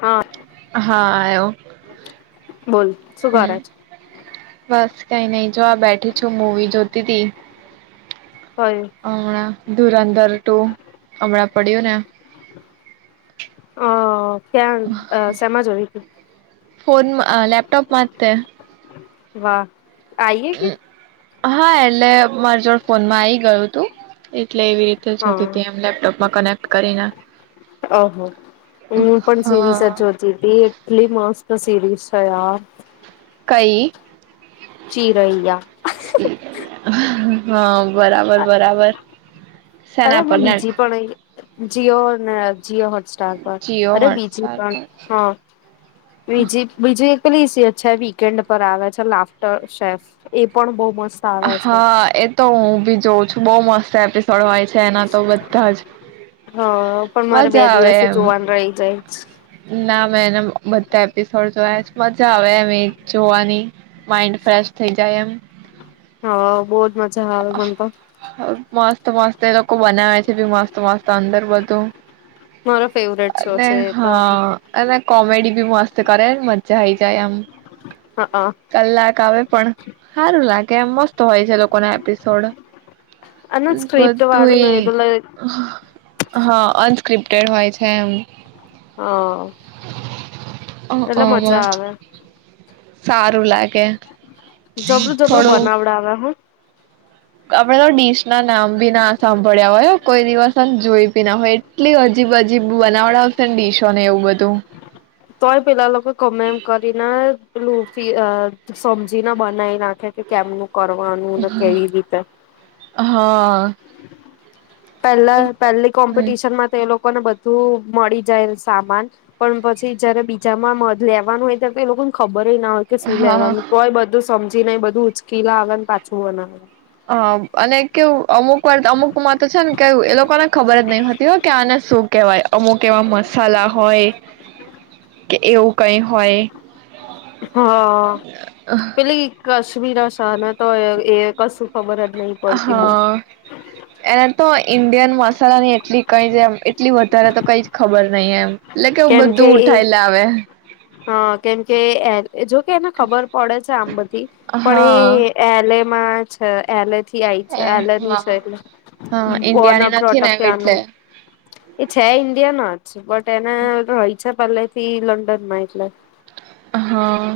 હા હા [inaudible] બોલ શુ કરેશ ક્યાં નહી જો આ બેઠી છું મુવી જોતી તી કયું હમણાં ધુરંદર ટુ હમણાં પડ્યોને હ ક્યાં સેમા જોયે ફોનમા અ લેપટોપ માટે વાહ આઈએ કે હા એટલે મારી જોડે ફોનમાં આઈ ગયું તું એટલે એવી રીતે શ સુધ હતી હા એમ લેપટોપમાં કનેક્ટ કરીને ઓહ હું પણ હા સીરીઝચ હોતી હતી એટલી મસ્ત સીરીઝ અચ્છા કઈ ચિરૈયા હા બરાબર બરાબર અરે સેના પર નેટ બીજી પણ જીઓને જીઓ હોટસ્ટાર પણ જીઓ અરે બીજી હોટસ્ટાર પણ પર હ બજી બ પ્લીઝ છે વીકેન્ડ પર આવે છે લાફ્ટર શેફ એ પણ બહ મસ્ત આવે છે હા એ તો હું ભી જોઉં છું. બહુ મસ્ત એપિસોડ હોય છે. એના તો બધા જ હ પણ મારે બે મજા આવે દિવસથી એમ જોવાનું રહી જાય ના મેં એને બધા એપિસોડ જોયા મજા આવે એમ જોવાની માઇન્ડ ફ્રેશ થઈ જાય એમ હા બહુ મજા આવે મને તો મા [unintelligible] મસ્ત મસ્ત એ લોકો બનાવે છે બી મસ્ત મસ્ત અંદર બધું મારો ફેવરેટ શો અને છે એ તો હા અને કોમેડી બી મસ્ત કરે મજા હઇ જાય આમ હા કલાક આવે પણ સારું લાગે કેમ મસ્ત હોય છે લોકોને સોડા અને સ્ક્રિપ્ટ બધું વાળું એ ને એટલે હા અનસ્ક્રિપ્ટેડ હોય છે એમ હ એટલે મજા આવે સારું લાગે જબરું જબરું થોડું બનાવડાવ્યા હું આપડે તો ડીશ ના નામ ભી ના સાંભળ્યા હોય કોઈ દિવસ જોઈ બી ના હોય એટલી અજીબ અજીબ બનાવડાવશે ને ડીશોને એવું બધું તોય પેલા લોકો કમેમ કરીને પેલુ અ પી સમજીને બનાવી નાખે કે કેમનું કરવાનું ને કેવી રીતે હા પહેલા પહેલી હમ કોમ્પિટિશન માં તે લોકો લોકોને બધું મળી જાય સામાન પણ પછી જયારે બીજામાં મ લેવાનું હોય ત તો એ લોકોને ખબર બબ ના હોય કે શું હા લેવાનું તોય બધું સમજીને બધું ઉચકીલા આવે ને પાછું બનાવે હ અને કેવું અમુક વાર્ અમુક માં તો છે ને કે એ લોકોને ખબર જ નહી હોતી હો કે આને શું કેવાય અમુક એવા મસાલા હોય કે એવું કઈ હોય હા પેલા એક કશમીરા શાહ તો એ કશું ખબર હતી હા એને તો ઇન્ડિયન મસાલાની એટલી કઈ છેમ એટલી વધારે તો કઈ જ ખબર અહીં કેમકે એ હ કેમકે જોકે એને ખબર પડે છે આમ બધી, હા પણ એલે માં છે, એલે છે એટલે, એ હા એટલેન્રટનું હા ઈન્ડિયાની નથી ને એટલે એ છે ઇન્ડિયાન જ. સુ બટ તેના રય છે પહેલે થી લંડનમાં એટલે. હા.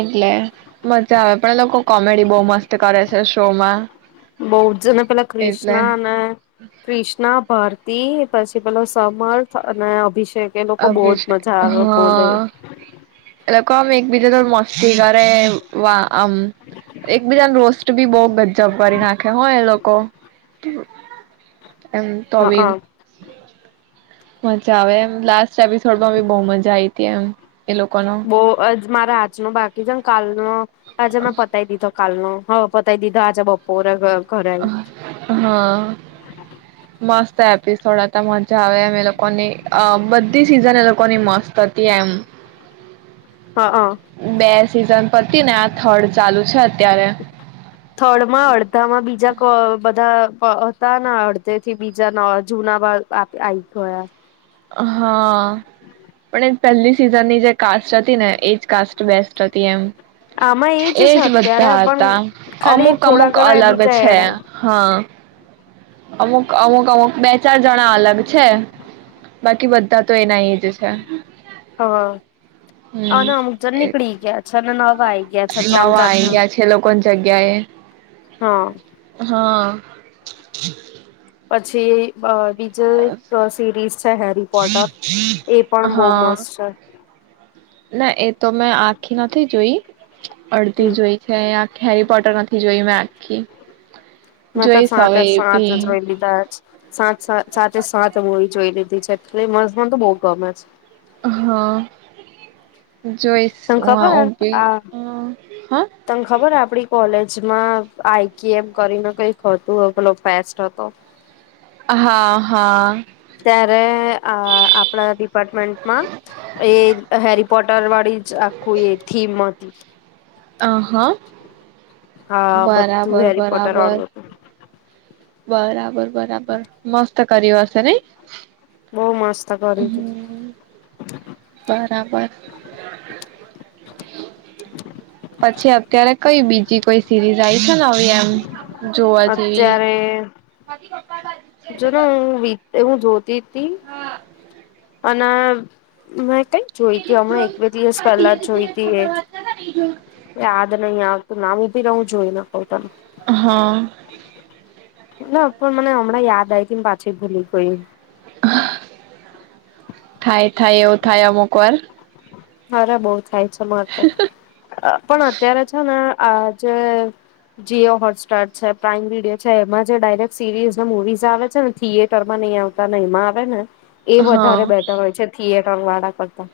એટલે, મજા આવે પણ એ લોકો કોમેડી બઉુ મસ્ત કરે છે. અ સોમા બહુ જ જને પેલા કૃષ્ણા અને કૃિષ્ણા ભારતી પછી પેલો સમર્થ અને અભિશેક. અભીષ હા, એ લોકો આમ એકબીજા તો મસ્તી કરે આમ એકબીજાને રો તો બહુ ગજબ કરી નાખે હોય એ લોકો. તે એમ તોવી હા મજા આવે એમ લાસ્ટ બી થોડી બહુ મજા આ આવી હતી એમ. એ લોકોનો બહ મારા હાથ ન બાકી જ કાલનું અજે મેં પતાવી દીધો. કાલ નો હવે પતાય દીધા આજે બપોરે. હ હા, મસ્ત. એપિસોડ હતા મજા આવે એમ એ લોકોની બધી સિઝન એ લોકોની મસ્ત હતી એમ. બે સિઝન પતિ ને આ થર્ડ ચાલુ છે અત્યારે. થર્ડમાં અડધામાં બીજા ક બધા હતા અડધે થી બીજા જૂના બા આવી ગયા. હા. પણ પહેલી સિઝનની જે કાસ્ટ હતી ને એજ કાસ્ટ બેસ્ટ હતી એમ. આમાં એ જ એજ છે અત્યારે બધા પણ હતા, ખાલી અમુક થોડા અમુક ઘણા અલગ બીજા છે એડ આઈ હા. અમુક અમુક અમુક બે ચાર જણા અલગ છે, બાકી બધા તો એના એ જ છે. હા, આ હમ અમુક જન નીકળી ગયા છે અને આઈ ગયા છે નવા ત્રણ ચાર આવીઈ જણ ગયા છે લોકોની જગ્યા એ. હા હા. પછી એ બીજો એક સિરીઝ છે હેરી પોટર એ પણ બહ હા મસ્ત છે ના એ તો મેં આખી નથી જોઈ અડધી હમ જો હોય છે હેરી પોટર નથી જોઈ મેં આખી મે તો જોઈશ સાત હવે એ સાત બી જોઈ લીધા સાત સા સાત મુવી જોઈ લીધા એટલે મસ્ત બહુ ગમે છે હા જોઈશ તને ખબર હુ હે ભી આ તને ખબર હ આપડી કોલેજ આઈ કી એમ કરીને કઈ હતુ પેલો પેસ્ટ હતો હા હા ત્યારે આપણા ડિપારમેન્ટ મા એ હેરી પોટર વાળી આખું એ થીમ હતી [inaudible] અ હા હા બધું બરાબર હેરી પોટર બરાબર વાળું હતું બરાબર બરાબર મસ્ત કરયુ હશે નહી બહુ મસ્ત કર્યું હતું. હમ્મ બરાબર પછી અત્યારે કઈ બીજી કોઈ સિરીઝ આઈ ચાલને એમ જોવા જેવી અત્યારે [inaudible] જો ને હુ વી એ હું જોત ના ક જોઈતી હમણા એક બે દિવસ પહેલા જોઈતી એ યાદ નહી આવતું નામ ઉભી રહું જોઈ ને કઉં તને હા [inaudible] ના પણ મને હમણાં યાદ આવીઈ તી ને પાછી ભૂલી ગઈ થાય થાય એવું થાય અમુક વાર અરે બઉુ થાય છે પણ અત્યારે છે ને આ જે જીઓ હોટસ્ટાર છે પ્રાાઈમ વિડીયો છે એમાં જે ડાયરેક્ટ સિરીઝને મુવીઝ આવે છે ને થિયેટરમાં નહી આવતા ને એમાં આવે ને એ વધારે હા બેટર હોય છે થી એક ફલવાડા કરતા.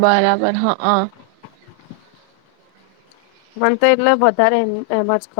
બરાબર હ અ મને તો એટલે વધારે એમ જ.